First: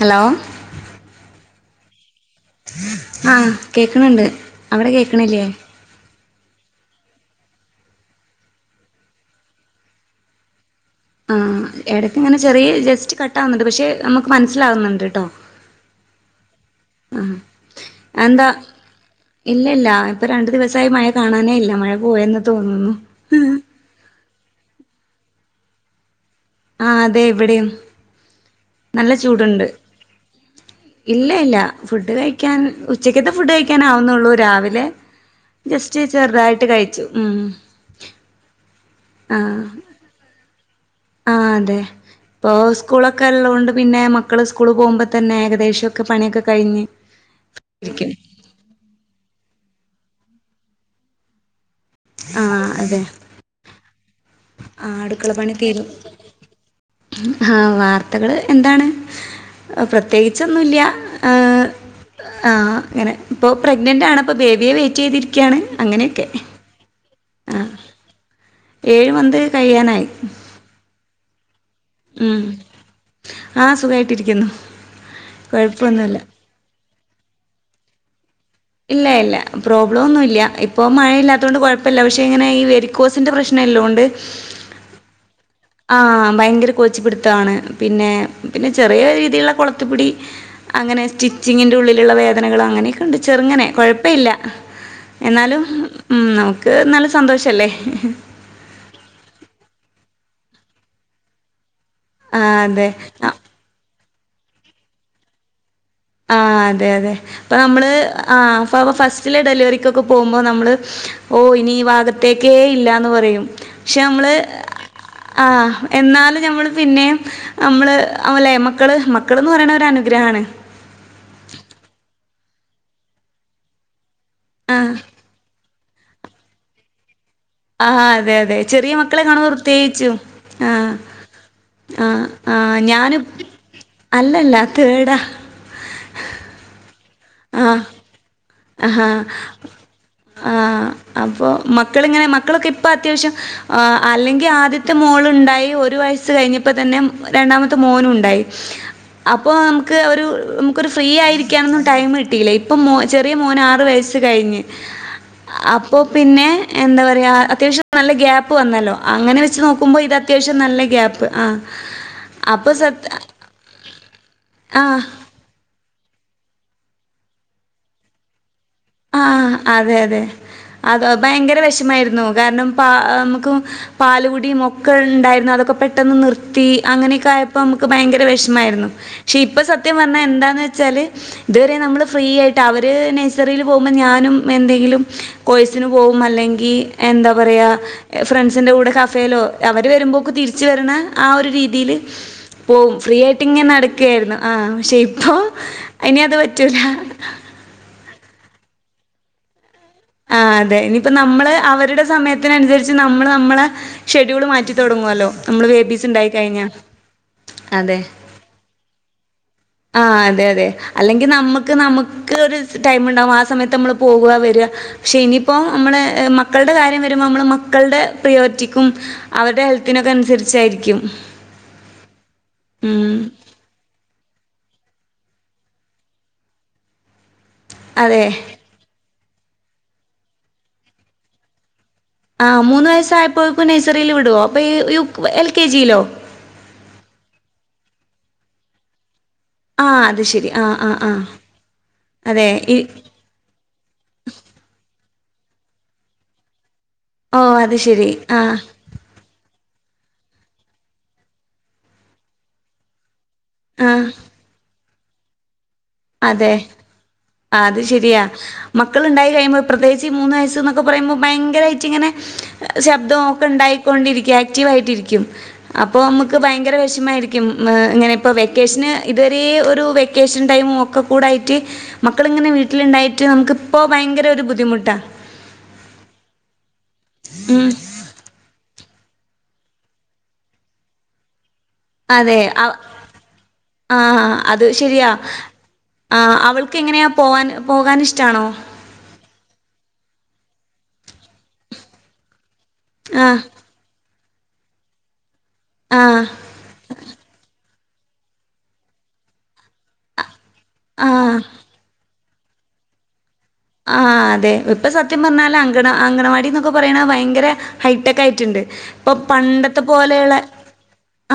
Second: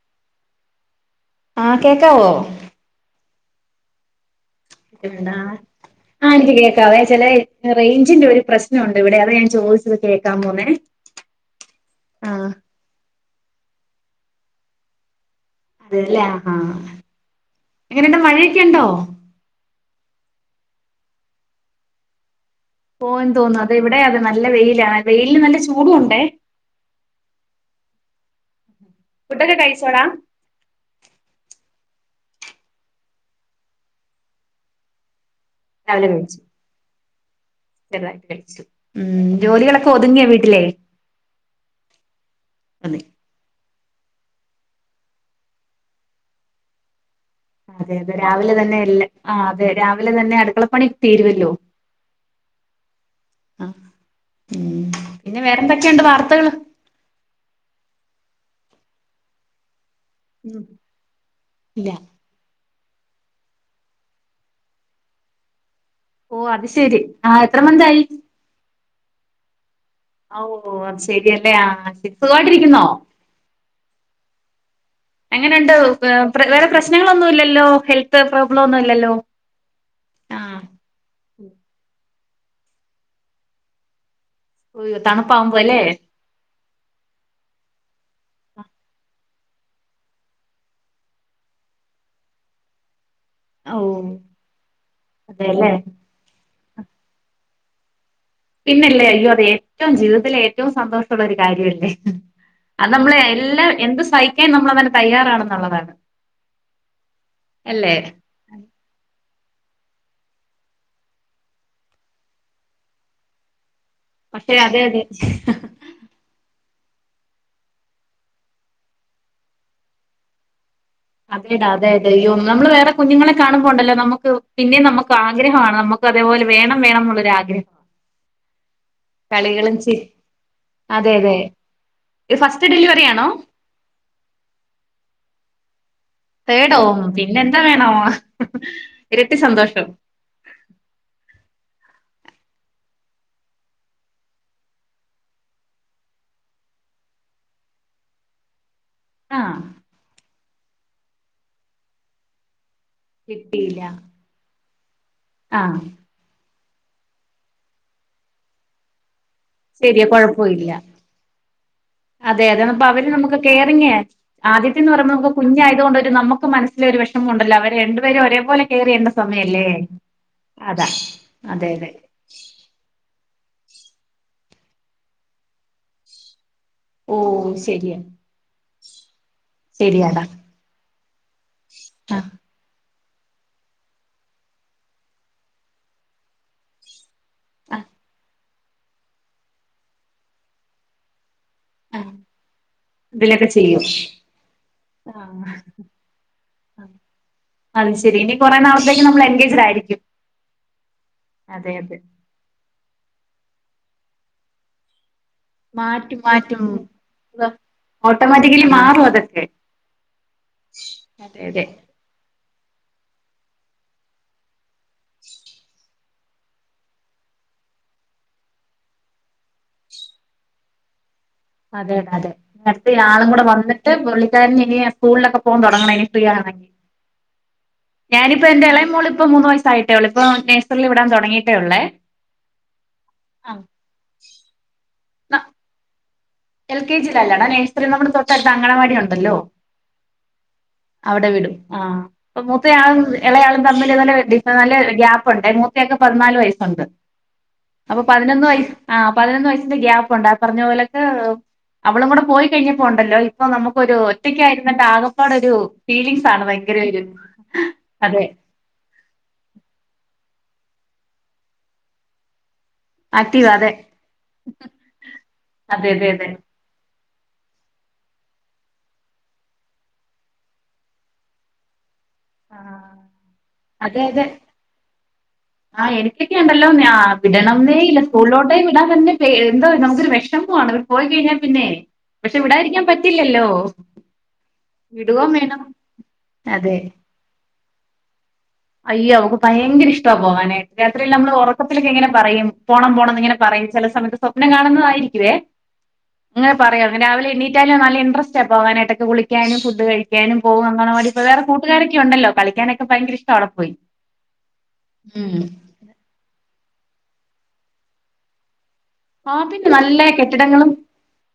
Hello ആ കേൾക്കാവോ ആഹ് കേക്കനൊണ്ട് ആ എനിക്ക് കേൾക്കാം അതെ ചിലേ റേഞ്ചിന്റെ ഒരു പ്രശ്നം ഉണ്ടെവിടെ അതാ ഞാൻ ചോദിച്ചത് കേൾക്കമൊന്നെ ആഹ് ഇടയ്ക്കങ്ങനെ ചെറിയ ജസ്റ്റ്‌ കട്ട്‌ തന്നത് പക്ഷെ നമുക്ക് മനസ്സിലാവുന്നുണ്ടിട്ടോ അല്ല ആഹ് എങ്ങനുണ്ട് മഴ ഒക്കെ ഇണ്ടോ ഇപ്പം രണ്ടു ദിവസായി മഴ കാണാനേ ഇല്ല മഴ പോയെന്ന് തോന്നുന്നു പോയെന്ന് തോന്നുന്നു അത് ഇവിടെ അതാ നല്ല വെയിലാ വെയിൽ നല്ല ചൂടുണ്ടെ ആ അതെ ഇവിടെയും നല്ല ഫുഡൊക്കെ ചൂടുണ്ട് കഴിച്ചോടാ ഇല്ല ഇല്ല ഫുഡ് കഴിക്കാൻ ഉച്ചക്കത്തെ ഫുഡ് കഴിക്കാൻ ആവുന്നുള്ളു രാവിലെ ജസ്റ്റ് ഞാനും കഴിച്ചു ചെറുതായിട്ട് കഴിച്ചു ഉം ചെറുതായിട്ട് കഴിച്ചു ആഹ് ജോലികളൊക്കെ ഒതുങ്ങിയോ വീട്ടില് ആഹ് അതെ ഇപ്പൊ സ്കൂൾ ഒതുങ്ങി ഒക്കെ ഉള്ളോണ്ട് പിന്നെ മക്കള് സ്‌കൂളിക്ക് പോകുമ്പോൾ തന്നെ ഏകദേശം പണിയെക്കെ കഴിഞ്ഞ് അതെ ഇരിക്കും. അതെ രാവിലെ തന്നെ എല്ലാ ആ രാവിലെ തന്നെ അടുക്കള പണിയെക്കെ തീരുവല്ലോ ആ അതെ ആഹ് ഉം ആ അടുക്കള പിന്നെ പണി തീർന്നു വേറെന്തൊക്കെയുണ്ട് വാർത്തകള് ആഹ് വാർത്ത ത്തകള് എന്താണ് പ്രത്യേകിച്ച് ഉം ഒന്നുല്യാ ആഹ് ഇല്ല ആ ങ്ങനെ ഇപ്പോ പ്രഗ്നൻ്റ് ആണ് ഇപ്പോ ബേബിയെ വെയിറ്റ് ചെയ്തിരിക്കാണ് ഓ അത് ശരി ആ എത്ര മന്തായി ഏഴു മന്ത് കഴിയാനായി ആ ഓ ഓ മനസ്സിലായ് [unintelligible] ഉം. സുഖായിട്ട് ഇരിക്കുന്നോ ആഹ് സുഖായിട്ടിരിക്കുന്നു. എങ്ങനെ ഉണ്ട് കൊഴപ്പൊന്നുല്ല വേറെ പ്രശ്നങ്ങൾ ഒന്നും ഇല്ലല്ലോ ഹെൽത് ഫ്രം ഇല്ല ഇല്ലാ പ്രോബ്ലം ഒന്നും ഇല്ലാ ആഹ് ഇപ്പോ മഴ ഇല്ലാത്തോണ്ട് കുഴപ്പല്ല പക്ഷെ എനിക്ക് ഇങ്ങനെ വേരികോസിൻ്റെ പ്രശ്‌നം ഉള്ളോണ്ട് ഓയോ തണുപ്പ് ആ ഭയങ്കര കോച്ചിപിടുത്തം ആണ് പിന്നെ ചെറിയ രീതിയിൽ ഉള്ള കൊടുത്തി പിടി അങ്ങനെ സ്റ്റിച്ചിങ്ങിൻ്റെ ഉള്ളിലുള്ള വേദനകള് അങ്ങനെയെക്കെ ഉണ്ട് ചെറുങ്ങനെ ഓ കുഴപ്പല്ല എന്നാലും അതെല്ലേ ഉം നമു ങ് നല്ല സന്തോഷമല്ലേ പിന്നെ അല്ലേ അയ്യോ ഏറ്റവും ജീവിതത്തില് ഏറ്റവും സന്തോഷമുള്ള ഒരു കാര്യമല്ലേ ആഹ് അത് നമ്മള് അതെ. എല്ലാം എന്ത് സഹിക്കാൻ നമ്മളതിന് തയാറാണന്നുള്ളതാണ് ആഹ് അതെ അതെ അപ്പ നമ്മള് ആ ഫസ്റ്റ് ഫസ്റ്റിലെ ഡെലിവറികൊക്കെ പോകുമ്പോൾ നമ്മള് ഓ ഇനി ഈ ഭാഗത്തേക്കേ ഇല്ലന്ന് പറയും പക്ഷെ നമ്മള് പക്ഷെ അതെ അതെ ആഹ് എന്നാലും ഞമ്മള് പിന്നെയും നമ്മള് ആവൂലെ മക്കള് മക്കള് എന്ന് പറയുന്നത് ഒരു അനുഗ്രഹമാണ് അതെടാ അതെ അതെ നമ്മള് വേറെ കുത്തുങ്ങളെ കാണുമ്പോൾ ഉണ്ടല്ലോ ഒരു പിന്നെയും ഒരു ആഗ്രഹമാണ് നമുക്ക് അതേപോലെ വേണം വേണം എന്നുള്ള ആഗ്രഹം ആഹ് അതെ അതെ ചെറിയ മക്കളെ കാണുമ്പോൾ കളികളും ചി പ്രത്യേകിച്ചും ആഹ് അതെ അതെ ആഹ് ഇത് ആ ഫസ്റ്റ് ഡെലിവറി ഞാൻ ആണോ അല്ലല്ലാ തേഡ് ആ തേടോ പിന്നെന്ത വേണോ ആ ആ അപ്പൊ മക്കളിങ്ങനെ മക്ക ക്കളൊക്കെ ഇപ്പോ അത്യാവശ്യം അല്ലെങ്കി ആദ്യത്തെ മോളുണ്ടായി ഒരു വയസ്സ് കഴിഞ്ഞപ്പതന്നെ രണ്ടാമത്തെ മോനുണ്ടായി അപ്പൊ ആഹ് നമ്മക്ക് ഒരു നമ്മക്കൊരു ഫ്രീ ആയി ഇരിക്കാനൊന്നും ടൈം കിട്ടില്ല ഇപ്പോ മോ ചെറിയ മോന് കിട്ടിയില്ല ആറ് വയസ്സ് കഴിഞ്ഞ് ആഹ് അപ്പോ പിന്നെ എന്താ പറയാ അത്യാവശ്യം നല്ല ഗ്യാപ്പ് വന്നല്ലോ അങ്ങനെ വെച്ച് നോക്കുമ്പോ ശരി ഇത് അത്യാവശ്യം കുഴപ്പമില്ല നല്ല ഗ്യാപ്പ് ആഹ് അതെ അത് അപ്പൊ ന്നപ അവര് സത് നമ്മക്ക് കയറിങ്ങേ ആദ്യത്തെന്ന് ആഹ് പറയുമ്പോ നമ്മക്ക് കുഞ്ഞായതുകൊണ്ട് നമ്മക്ക് മനസ്സിലൊരു വിഷമുണ്ടല്ലോ അവരെ രണ്ട് പേരെ ഒരേപോലെ കെയർ ചെയ്യേണ്ട ആ സമയല്ലേ അതെ അതെ അതാ അതോ ഭയങ്കര അതെ അതെ വിഷമായിരുന്നു കാരണം പാ നമ്മക്ക് പാലുകുടി ഒക്കെ ഉണ്ടായിരുന്നു അതൊക്കെ പെട്ടെന്ന് നിർ ത്തി ഓ അങ്ങനെയൊക്കെ ആയപ്പോ നമ്മക്ക് ശരിയാ ഭയങ്കര വിഷമായിരുന്നു. ഷെ ഇപ്പൊ സത്യം പറഞ്ഞ ശരിയാടാ എന്താന്ന് വച്ചാൽ ഇതുവരെ നമ്മൾ ഫ്രീ ആഹ് ആയിട്ട് അവ ര് നഴ്സറിൽ പോകുമ്പോ ഞാനും എന്തെങ്കിലും കോഴ്സിനു പോവും അല്ലെങ്കി എന്താ പറയാ ആഹ് ഫ്രെണ്ട്സ് സിൻ്റെ കഫെലോ അവര് വരുമ്പോക്ക് തിരിച്ചു വരണ ആ ഒരു രീതിൽ ആഹ് പോവും, ഫ്രീ ഇതിലൊക്കെ ആയിട്ടിങ്ങനെ ചെയ്യും നടക്കേർന്ന് ആ പക്ഷെ ഇപ്പോ ആഹ് ഇനി അത് പറ്റുല കുറെ നാളത്തേക്ക് നമ്മൾ എൻഗേജ്ഡ് ആയിരി ആ അതെ ഇനീ ഇപ്പോ നമ്മള് അതെ അവരെ സമയത്തിനനുസരി ച്ച് നമ്മള് നമ്മളെ ഷെഡ്യൂൾ മാറ്റി തുടങ്ങുവല്ലോ മാറ്റും മാറ്റും അതെ. ഓട്ടോമാറ്റിക്കലി മാറും അതൊക്കെ ആ അതെ അതെ അല്ലെങ്കി അതെ അതെ നമ്മക്ക് നമ്മക്കൊരു ടൈം ഉണ്ടാവും ആ സമയത്ത് നമ്മൾ പോവാ വരാ പക്ഷെ ഇനി ഇപ്പോ നമ്മളെ ഏ മക്കളുടെ കാര്യം വരുമ്പോ നമ്മള് മക്കൾടെ പ്രയോരിറ്റിക്കും അവരുടെ ഹെൽത്തിനും ഒക്കെ അനുസരിച്ചായിരിക്കും അതെ അതെ അതെ കട്ടി ഉം ആളും കൂടെ വന്നിട്ട് പുള്ളിക്കാരൻ ഇനി സ്കൂളിലൊക്കെ പോകാൻ തുടങ്ങണം ഇനി ഫ്രീ ആണങ്കി അതെ. ഞാനിപ്പോ എൻ്റെ ഇളയ മോള് പ്പം മൂന്ന് വയസ്സായിട്ടെ ഉള്ളൂ ഇപ്പം നഴ്സറി വിടാൻ തുടങ്ങിയിട്ടേ ഉള്ളെ ആ മൂന്ന് വയസ്സായപ്പേക്കും നഴ്സറി വിടോ അപ്പ ഈ U K L K G ലോ എൽ കെ ജി ലല്ലടാ നെയ്‌സറി നമ്മടെ തൊട്ടട്ത്ത അങ്കണവാടി ഉണ്ടല്ലോ ആ അത് ശരി. ആ ആ ആ. അവടെ വിടും. ആഹ് അതെ. മൂത്ത ഈ ആള് ഇളയ ആളും തമ്മിൽ നല്ല ഡിഫ ഗ്യ ഉണ്ട് മൂത്തേ ആക്ക് പതിനാല് വയസൊണ്ട്. ഓ അത് അപ്പൊ ശരി. ആ. പതിനൊന്ന് വയസ് പതിനൊന്ന് വയസ്സിന്റെ ഗ്യാപ്പൊണ്ട്. പറഞ്ഞപോലൊക്കെ [unintelligible] അവളും കൂടി പോയി കയിഞ്ഞാ പോണ്ടല്ലോ പ്പ നമ്മക്കൊരു ആഹ് ഒറ്റക്കായിരുന്നിട്ടാക പ്പലൊരു അതെ അത് ശെരിയാ അതെ മക്കള്ണ്ടായി കഴിയുമ്പോ പ്രേത്യേകിച്ചു മൂന്ന് വയസ്സ് നൊക്കെ പറയുമ്പോ ഭയങ്കരായിറ്റ്ങ്ങനെ ആക്റ്റീവ് അതെ ശബ്ദോക്കെണ്ടാക്കികൊണ്ടിരിക്കും ആക്റ്റീവായിട്ടിരിക്കും അതെ അപ്പൊ അതെ അതെ മ്മക്ക് ഭയങ്കര വെഷമായി ക്കും ങ്ങനെ പ്പ വെക്കേഷന് ഇത് വരെ ഒരു വെക്കേഷൻ ടൈമും ഒക്ക കൂടായ്റ്റ് മക്കള് ങ്ങനെ ആ വീട്ടിലിണ്ടായിറ്റ് നമക്ക് പ്പൊ ഭയങ്കര ഒര് ബുദ്ധിമുട്ടാ ആഹ് എനിക്കൊക്കെപ്പളും ന്നാ വിടണം ഉം ന്നേ ഇല്ല സ്കൂളിലോട്ടെ പറ്റ്ണില്ല എന്തോ നമക്കൊരു വേശമമാണ് അവര് പോയികഴിയുമ്പോ അതെ അ ആ അത് ശെരിയാ വിടുകയും വേണം ആഹ് അതെ അവൾക്കെങ്ങനെ പോവാൻ പോകാൻ ഇഷ്ട്ടാണോ അയ്യ അവൾക്ക് ഭയങ്കര ഇഷ്ട്ടാ പോകാൻ രാത്രിയെല്ലാം ഒറക്കത്തിനിങ്ങനെ പറയും പോണം പോണം ന്നിങ്ങനെ ആഹ് പറയും ചെലസമ സ്വപ്നം കാണുന്നതായിരിക്കുവേ ആഹ് ങ്ങനെപറയും രാവിലെ [unintelligible] ല്ലാം നല്ല ഇന്ട്രെസ്റ്റാ പോകാനായിട്ടൊക്കെ കുളിക്കാനും ഫുഡ്ഡ് കഴിക്കാനും ഓ അംഗനവാടി പോകാൻ ആഹ് വേറെ കൂട്ട് കാരൊക്കെ ഉണ്ട് കളിക്കാനൊക്കെ ഭയ ആഹ് അതെ ഇപ്പൊ സത്യം ഉം പറഞ്ഞാല് അംഗണ അംഗനവാടി നൊക്കെ [unintelligible] രെ ഹൈ ടെക്ക് ആയിറ്റ്ണ്ട് പ്പ ആ പിന്നെ പണ്ടത്തെ നല്ല പോലെള്ളേ കെട്ടിടങ്ങളും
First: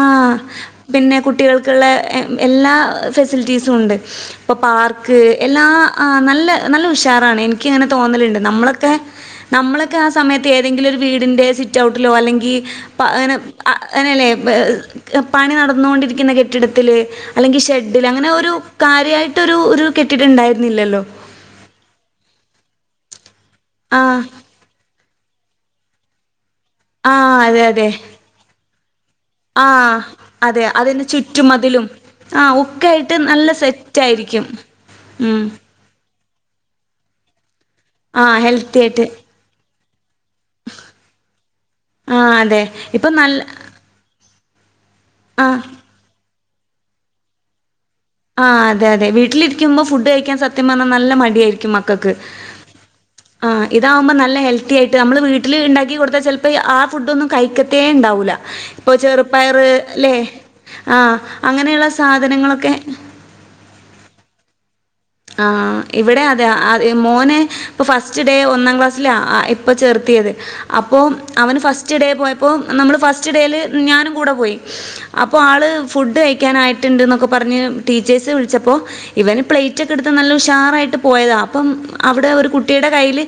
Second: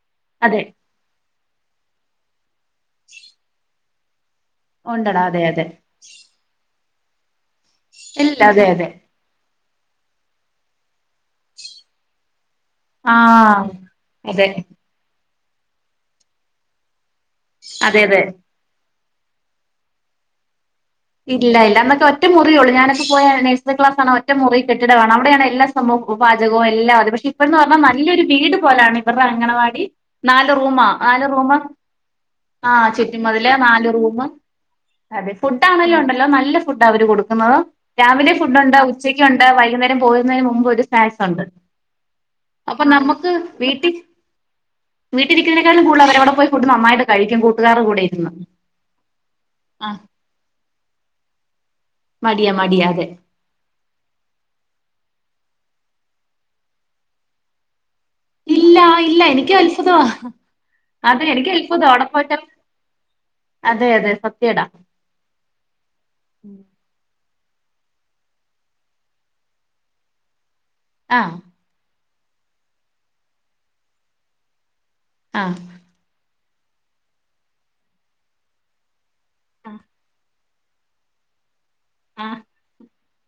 ആഹ് അതെ പിന്നെ കുട്ടികൾക്ക്ള്ളേ എല്ലാ ഫെസിലിറ്റിസും ഉണ്ട് പാർക്ക്‌ ഉണ്ടടാ അതെ അതെ എല്ലാ നല്ലേ എടങ്ങേറാണ് ഇനിക്ക് ങ്ങനെ തോന്നല്ണ്ട് ഇല്ല അതെ അതെ നമ്മളെക്കെ നമ്മളെക്കെ ആ സമയത്ത് ഏതെങ്കിലും ഒരു വീടിന്റെ സിറ്റ്ഔട്ടിലോ അല്ലങ്കി പ്പ ങ്ങനെ ആഹ് അ ങ്ങനല്ലേ അതെ പണി നടന്നുകൊണ്ടിരിക്കുന്ന കെട്ടിടത്തില് അല്ലെങ്കിൽ അതെ ഷെഡിൽ അതെ അങ്ങനെ ഒരു അിയായിട്ടൊ ഒരു കെട്ടിട്ടുണ്ടായിരുന്നു ഇല്ല ഇല്ല [unintelligible] റ്റ മുറിയുള്ളൂ ഞാനപ്പോ പോയാണ് [unintelligible] ക്ലാസ് ആ ഒറ്റ മുറി [unintelligible] [unintelligible] [unintelligible] എല്ല ആ പക്ഷെ ഇന്ന് അതെ പറഞ്ഞാ അതെ നല്ലൊരു വീട് പോല ഇവരുടെ ആ അങ്കണവാടിനാല് അതെ റൂമ അതിന് നാല് റൂമആ ചുറ്റുമതിലും ആ ഒക്കായിട്ട് ചുറ്റും മതിൽ നല്ല നാല് റൂമ സെറ്റായിരിക്കും ഉം ണ്ടല്ലോ നല്ല ഫുഡ് അവർ കൊടുക്കുന്നത് ആ രാവിലെ ഫുഡ്ണ്ട് ഹെൽത്തി ആയിട്ട് ഉച്ചയ്ക്ക്ുണ്ട് വൈകുന്നേരം [unintelligible] ന് മുമ്പ് ഒരു സായസുണ്ട് ആ അതെ അപ്പൊ ഇപ്പൊ നമ്മുക്ക് നല്ല വീട്ടി [unintelligible] ആ വീട്ടിരിക്കുന്നേക്കാളും കൂടു [unintelligible] [unintelligible] നന്നായിട്ട് കഴിക്കും കട്ടുകാ [unintelligible] ആ അതെ അതെ വീട്ടില ഇരിക്കുമ്പോ ഫുഡ് കഴിക്കൻ [unintelligible] [unintelligible] നല്ല മടിയായിരിക്കും [unintelligible] [unintelligible] മടിയാ മടിയാ അതെ ആ ഇതാവുമ്ബ്ബോ നല്ല ഹെൽത്തി ആയിട്ട് ഞമ്മൾ വി വീട്ടിൽ ണ്ടാക്കി കൊടുത്താൽ ചിലപ്പോ ആ ഫുഡ് ഒന്നു കഴിക്കത്തേ ണ്ടാവു വൂല ഇല്ല ഇപ്പൊ ഇല്ല എനിക്കും ചെറുപ്പയറ് അത്ഭുതവാ ല്ലെ ആ അതെ എനിക്കും അങ്ങനെയുള്ള അത്ഭുതവാ അവിടെ പോയിട്ട് സാധനങ്ങളൊക്കെ അതെ അതെ സത്യേടാ ആ ഇവിടെ അതെ അ മോനെ ഇപ്പൊ ഫസ്റ്റ് ഡേ ഒന്നാം ക്ലാസ്സിലാ ഇപ്പൊ ചേർത്തിയത് അപ്പോൾ ആഹ് അവന് ഫസ്റ്റ് ഡേ പോയപ്പോൾ നമ്മൾ ഫസ്റ്റ് ഡേയിൽ ഞാനും കൂടെ പോയി അപ്പൊ ആഹ് ആള് ഫുഡ്യി ക്കാനായിട്ടുണ്ട് ന്നൊക്കെ പറഞ്ഞഞ് ടീച്ചേഴ്സ് വിളിച്ചപ്പോ ഇവ പ്ലേറ്റ് റ്റയ്ക്കെടുത്ത് നല്ല ഷാറായിട്ട് പോയതാണ് അപ്പം അവിടെ ആഹ് ഒരു കുട്ടിയുടെ കയ്യിൽ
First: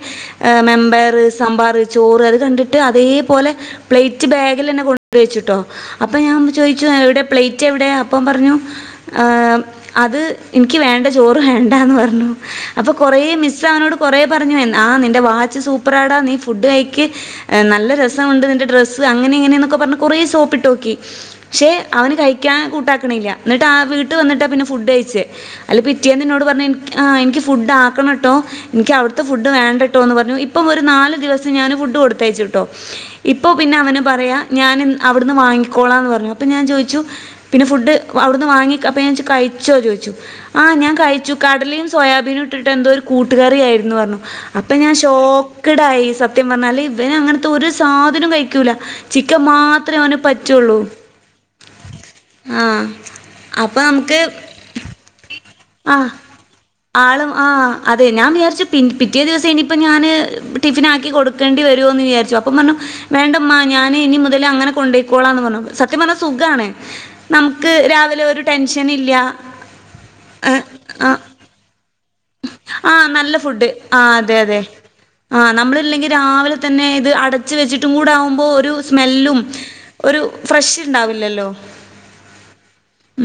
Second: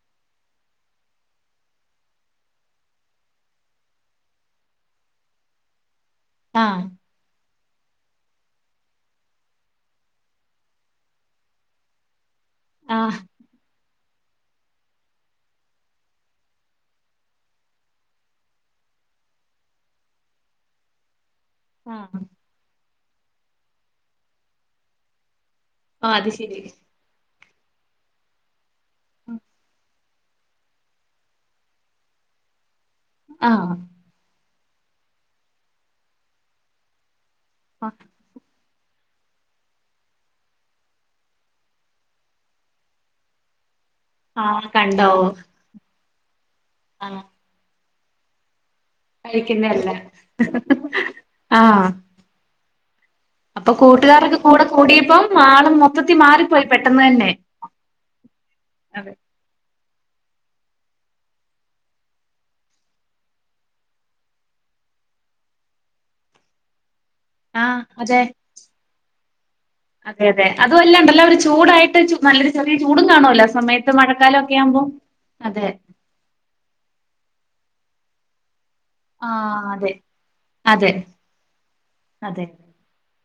മെമ്പർ സാമ്പാറ് ചോറ് അത് കണ്ടിട്ട് അതേപോലെ പ്ലേറ്റ് ബാഗിൽ തന്നെ കൊ വച്ചിട്ടോ അപ്പം ഞാൻ ആഹ് ചോദിച്ചത് എവിടെ പ്ലേറ്റ് റ്റെവിടെ അപ്പ പറഞ്ഞു അത് നിക്ക് വേണ്ട ചോറ് വേണ്ടാന്ന് പറഞ്ഞു അപ്പൊ കൊറ ആഹ് മിസ് അവനോട് കൊറേ പറഞ്ഞു ആ നിന്റെ വാച്ച് സൂപ്പറാടാ നീ ഫുഡ് കഴിക്ക് നല്ല രസമുണ്ട് നിന്റെ ഡ്രസ്സ് അങ്ങനെ എങ്ങനെന്നൊക്കെ പറഞ്ഞ കൊറേ സോപ്പിട്ടോക്കി ശേ അവനു ആഹ് കഴിക്കാൻ കൂട്ടാ ക്കാനില്ല എന്നിട്ട വീട്ടിൽ വന്നിട്ട പിന്നെ ഫുഡ്‌ കഴിച്ചേ ഓഹ് റ്റേന്ന് അത് ഇന്നോട് ശരി പറഞ്ഞു ഇ ഇൻക് ഫുഡ്‌ ആക്കാനൊട്ടോ എനിക്ക് അവിടുത്തെ ഫുഡ്‌ വേണ്ടാട്ടോ എന്ന പറഞ്ഞ് പോയി ഇപ്പോ ഒരു നാല് ദിവസം ഞാന് ഫുഡ്‌ കൊടുത്തയച്ചു വിട്ടു ഇപ്പോ ആഹ് പിന്നെ അവനു പറയാ ഞാൻ അവിടുന്ന് വാങ്ങിക്കോളാ എന്ന് പറഞ്ഞു അപ്പൊ ഞാൻ ചോദിച്ചു പിന്നെ ഫുഡ് അവിടുന്ന് വാങ്ങിക്കപ്പോ ഞൻ ചോ കഴിചോ ചോദിച്ചു ആ ഞാൻ കഴിച്ചു കടലയും സോയാബീനും ഇട്ടിട്ട് എന്തോ ഒരു കൂട്ടുകറിയായിരുന്നു ന്നു പറഞ്ഞു ആഹ് അപ്പൊ കണ്ടോ ഞാൻഷോക്കഡായ് സത്യം സത്യം പറഞ്ഞാല് ഇവ അങ്ങനത്തെ ഒരു സാധനം കഴിക്കൂല ചിക്കൻ കഴിക്കുന്നല്ലെ മാത്രമേ അവന് പറ്റുള്ളൂ ആ ആ അപ്പൊ കൂട്ടുകാാരൊക്കെ കൂടെ കൂടിയപ്പം മാ ആഹ ആളും ആ അതെ ഞാൻ വിചാരിച്ചു അതെ പിറ്റേ ദിവസം ഇനിയിപ്പ ഞാന് ടിഫിനു ആക്കി കൊടുക്കേണ്ടി വരുമോന്ന് വിചാരിച്ചു അപ്പം പറഞ്ഞു വേണ്ടമ്മ ഞാന് ഇനി മുതൽ അങ്ങനെ കൊണ്ടയ്ക്കോളാന്ന് പറഞ്ഞു സത്യം പറഞ്ഞൽ സുഖണ നമുക്ക് ആഹ് അതെ രാവിലെ ഒരു ടെൻഷനില്ല അതുമല്ലാണ്ടല്ല ഒരു ചൂടായി [unintelligible] ആ നല്ല ഫുഡ് ആ അതെ മഴക്കാലം ഒക്കെ അതെ ആവുമ്പോ ആ അതെ നമ്മളല്ലെങ്കിൽ രാവിലെ തന്നെ ഇത് അട ച്ച വച്ചിട്ടും കൂടെ ആകുമ്പോൾ ഒരു ആ സ്മെല്ലും അതെ ഒരു ഫ്രഷ് അതെ ഇണ്ടാവില്ലല്ലോ. അതെ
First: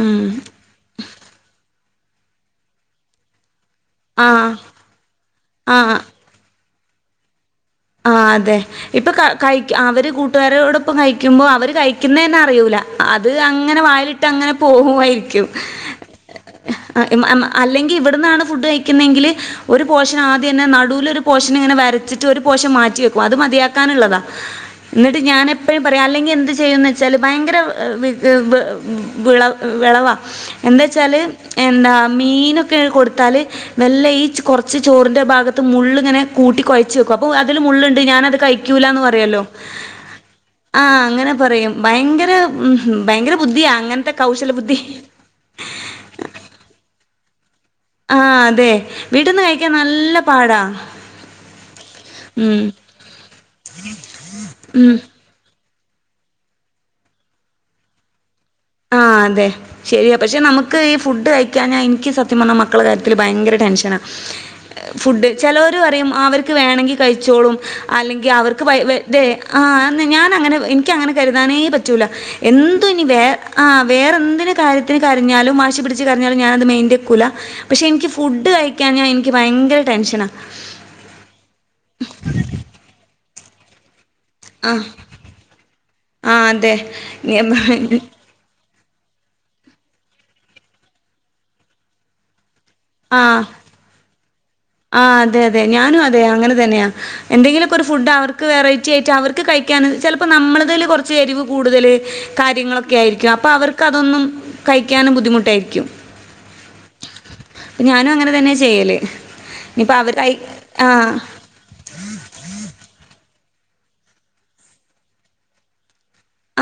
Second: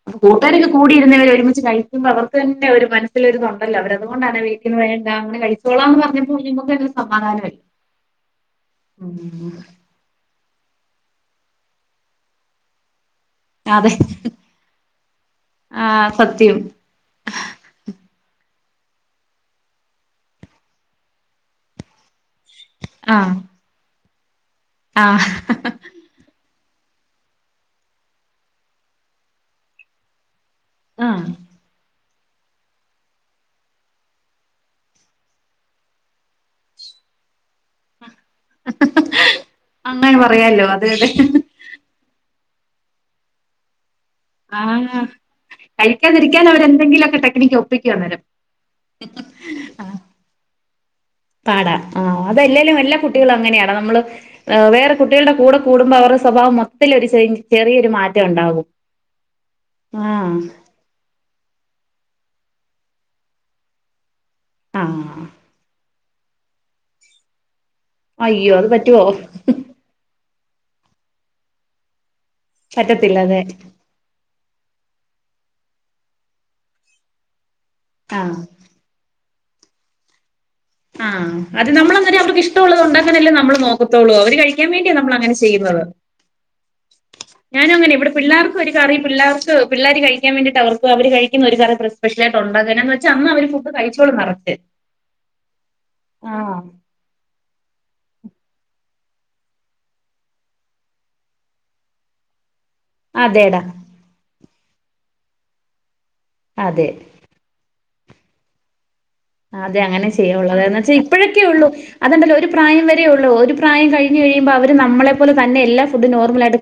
ഉം. കൂട്ടുകാരൊക്കെ കൂടിയിരുന്നവരെ ഒരുമിച്ച് കഴി [unintelligible] അവർക്ക് തന്നെ ഒരു മനസ്സലു ഒരിതുണ്ട് അല്ല അവര അതുകൊണ്ടാണ് ആഹ്. വിക്ക വേണ്ട അനെ കഴിച്ചോള എന്ന് ആഹ് പറഞ്ഞ [unintelligible] [unintelligible] സമാധാനം ആയി ആ അതെ ഇപ്പൊ കൈ കയ്യ്ക്കു അവര് കൂ കൂട്ടുകാരോടൊപ്പം കഴിക്കുമ്പോ അവര് കഴിക്കുന്ന തന്നെ അറിയൂല അത് അങ്ങനെ അതെ വായിലിട്ട് അങ്ങനെ പോവായിരിക്കും ആ സത്യം [unintelligible] അല്ലങ്കിൽ ഇവിട്ന്നാണ് ഫുഡ്‌ കഴിക്കുന്നെങ്കിലു ഒരു പോർഷൻ ആദ്യം തന്നെ നടുവിൽ ഒരു പോർഷൻ ഇങ്ങനെ വരച്ചിട്ട് ഒരു പോർഷൻ മാ റ്റി ആ വെക്കും അത് മതിയാക്കാനുള്ളതാ ആ എന്നിട്ട് ഞാൻ എപ്പഴും പറയാം അല്ലെങ്കിൽ എന്ത് ചെയ്യുന്നവെച്ചാല് ഭയകര വ് വ് വീ വിള വിളവ എന്താ ആ വച്ചാല് എന്താ മീനൊക്കെ കൊട്ത്താൽ മെല്ലെ യിച്ച് കൊറച്ച് ചോറിന്റെ ഭാഗത്ത് മുള്ള്ങ്ങനെ കൂട്ടി കൊയച് വെക്കും അപ്പോ അത് ഇത് മുള്ള് ണ്ട് ഞാനത് കഴികൂലന്ന് പറയല്ലോ അങ്ങനെ പറയാലോ ആ അതെ അതെ അങ്ങനെ പറയും ഭയങ്കര ഭയങ്കര ബുദ്ധിയാ അങ്ങൻത്തക്കെ ആ കഴിക്കാതിരിക്കാൻ അവര് ന്തങ്കിലൊക്കെ ടെക് [unintelligible] ആ അതെ വീട്ട്ന്ന് കഴിക്കാൻ ആ, നല്ല പാടാ പാടാ ആ ഉം അതല്ലേലും എല്ലാ കുട്ടികളങ്ങനെയാണ് നമ്മൾ വേറെ ഉം കുട്ടികൾടെ കൂടെ കൂടുമ്പോ അവരെ സ്വഭാവം മൊത്തൽ ഒരു ചൈ ചെറിയൊരു മാറ്റണ്ടാവും ആ അതെ ശെരിയാ പക്ഷേ നമ്മക് ഇ ഫുഡ് കഴിക്കാഞാ ക്ക് സത്യം പറഞ്ഞാ മക്കളെ കാര്യത്തിൽ ഭയങ്കര ടെൻഷനാ ആ ഫുഡ് ചെലോൽ പറയും അവർക്ക് വേണേങ്കി കഴിച്ചോളും അല്ലങ്കി അയ്യോ അവർക്ക് അത് പൈ വയ് പറ്റുവോ തെ ആ ന്ന് ഞാനങ്ങ ൻക്കങ്ങനെ കര്താനേ പറ്റൂല എന്തുഞ്ഞി വേ പറ്റത്തില്ല അതെ ആ വേറൊന്തൊരു കാര്യത്തി കരഞ്ഞാലും വാശി പിടിച്ച് കരഞ്ഞാലും ഞാനത് മൈൻഡ് വെക്കൂല പക്ഷേ ൻക്ക് ആഹ് ഫുഡ് കഴിക്കാഞ്ഞാ ൻക്ക് ക്ക് ഭയങ്കര ടെൻഷനാ ആ അത് നമ്മളങ്ങനെ അവർക്കിഷ്ടള്ളത് ഉണ്ടാക്കാനല്ലേ നമ്മ നമ്മൾ നോ ത്തൊളു അവര് കഴിക്കാൻ ആഹ് വേണ്ടിയാ നമ്മളങ്ങനെ ചെയ്യന്നത് ആഹ് അതെ. ഞാനങ്ങനെ വ്ടെ പിള്ളേർ ക്കൊരു കറി പിള്ളേർക്ക് പിള്ളേര് കഴിക്കാൻ വേണ്ടിട്ടാ അവർക്ക് അവര് കഴിക്കുന്നതൊരു കറി സ്‌പെഷ്യലായിട്ടൊള്ളു ഭഗനാന്ന് വെച്ചാ അന്ന് അവർ ഫുഡ് കഴിച്ചെള്ളുന്നാറഞ്ഞേ ആ അതെ അതെ ഞാനും അതെ അങ്ങനെ ആഹ് തന്നെയാ എന്തങ്കിലും ക്കൊരു ഫുഡ് അവർക്ക് വെറൈറ്റിയായിട്ട് അവർക്ക് കഴിക്കാന് ചെൽപ്പം നമ്മൾതില് കൊറച്ച് എരിവ് കൂട്തല് കാര്യങ്ങളൊക്കെ ക്കെയായിരിക്കും അപ്പോ അതേടാ അവർക്ക് അതൊന്നും കഴിക്കാനും ബുദ്ധിമുട്ടായിരിക്കും അതെ ഞാനും അങ്ങനെ തന്നെ ചെയ്യല് അതെ ഇനിയിപ്പോ അങ്ങനെ അവര് കൈ ചെയ്യുള്ളു അതായ്ര്ന്നാചാ ആഹ് ഇപ്പഴൊക്കെ ഒള്ളു അതുണ്ടല്ലോ ഒരു പ്രായം വരേ ഒള്ളു പ്രായം കഴിഞ്ഞയുമ്പോൾ അവർ നമ്മളെ പോലെ തന്നെ എല്ല ഫു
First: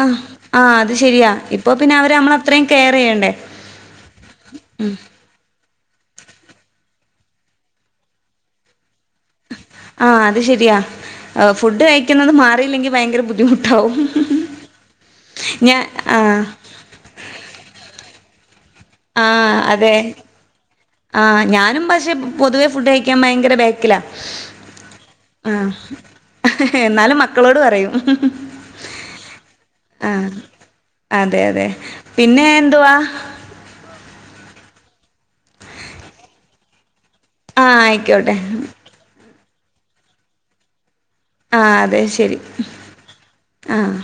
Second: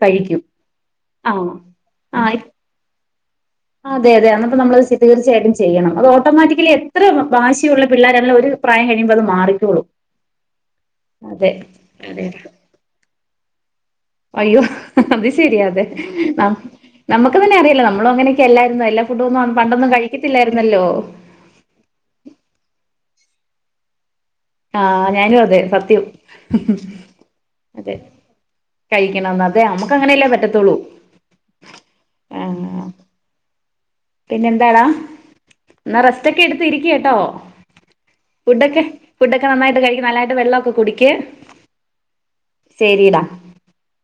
ആഹ് ആഹ് അത് ശെരിയാ ആഹ് ഇപ്പൊ പിന്നെ അവര് നമ്മള് ആഹ് അത്രയും കെയർ ചെയ്യണ്ടേ അതെ അതെ അന്നപ്പം നമ്മളത് സ്തി തീർച്ചയായിട്ടും ചെയ് ചെയ്യണം അത് ഓട്ടോമാറ്റിക്കലി എത്ര വ വാശി ഒള്ള പിള്ളേരാണേലും ഒരു പ്രായം കഴി ആഹ് അത് ശെരിയാ അതെ എ ഫുഡ്‌ അതെ കഴിക്കുന്നത് മാറിയില്ലെങ്കി ഭയങ്കര ബുദ്ധിമു അയ്യോ അത് ശെരി അതേ ആഹ് നമുക്ക് പിന്നെ അറിയല്ലോ നമ്മളും അങ്ങനെ ക്കെല്ലാ ന്ന് എല്ലാ ഫുഡൊന്നും അ ആഹ് പണ്ടൊന്നും അതെ കഴിക്കത്തില്ലായിരുന്നല്ലോ ആഹ് ഞാനും പക്ഷേ പൊതുവെ ഫുഡ്‌ കഴി ക്കാൻ ഭയങ്കര ബാക്കിലാ ആഹ് ഞാനും അതെ ആഹ് സത്യം എന്നാലും മക്കളോട് പറയും അതെ കഴിക്കണംന്ന് അതെ നമ്മുക്ക് അങ്ങനെയല്ലേ ആഹ് പറ്റത്തുള്ളൂ അതെ അതെ പിന്നേ ആഹ് എന്തുവാ പിന്നെന്താടാ എന്ന റസ്റ്റൊക്കെ എടുത്ത് ഇരിക്ക് ട്ടോ ആഹ് ആയിക്കോട്ടെ ഫുടൊക്കെ ഫുഡ്ഡക്കെ നന്നായിട്ട് കഴിക്ക് നല്ലയായിട്ട് വെള്ളവൊക്കെ കുടി ആഹ് അതെ ശരി ശരിടാ ആഹ്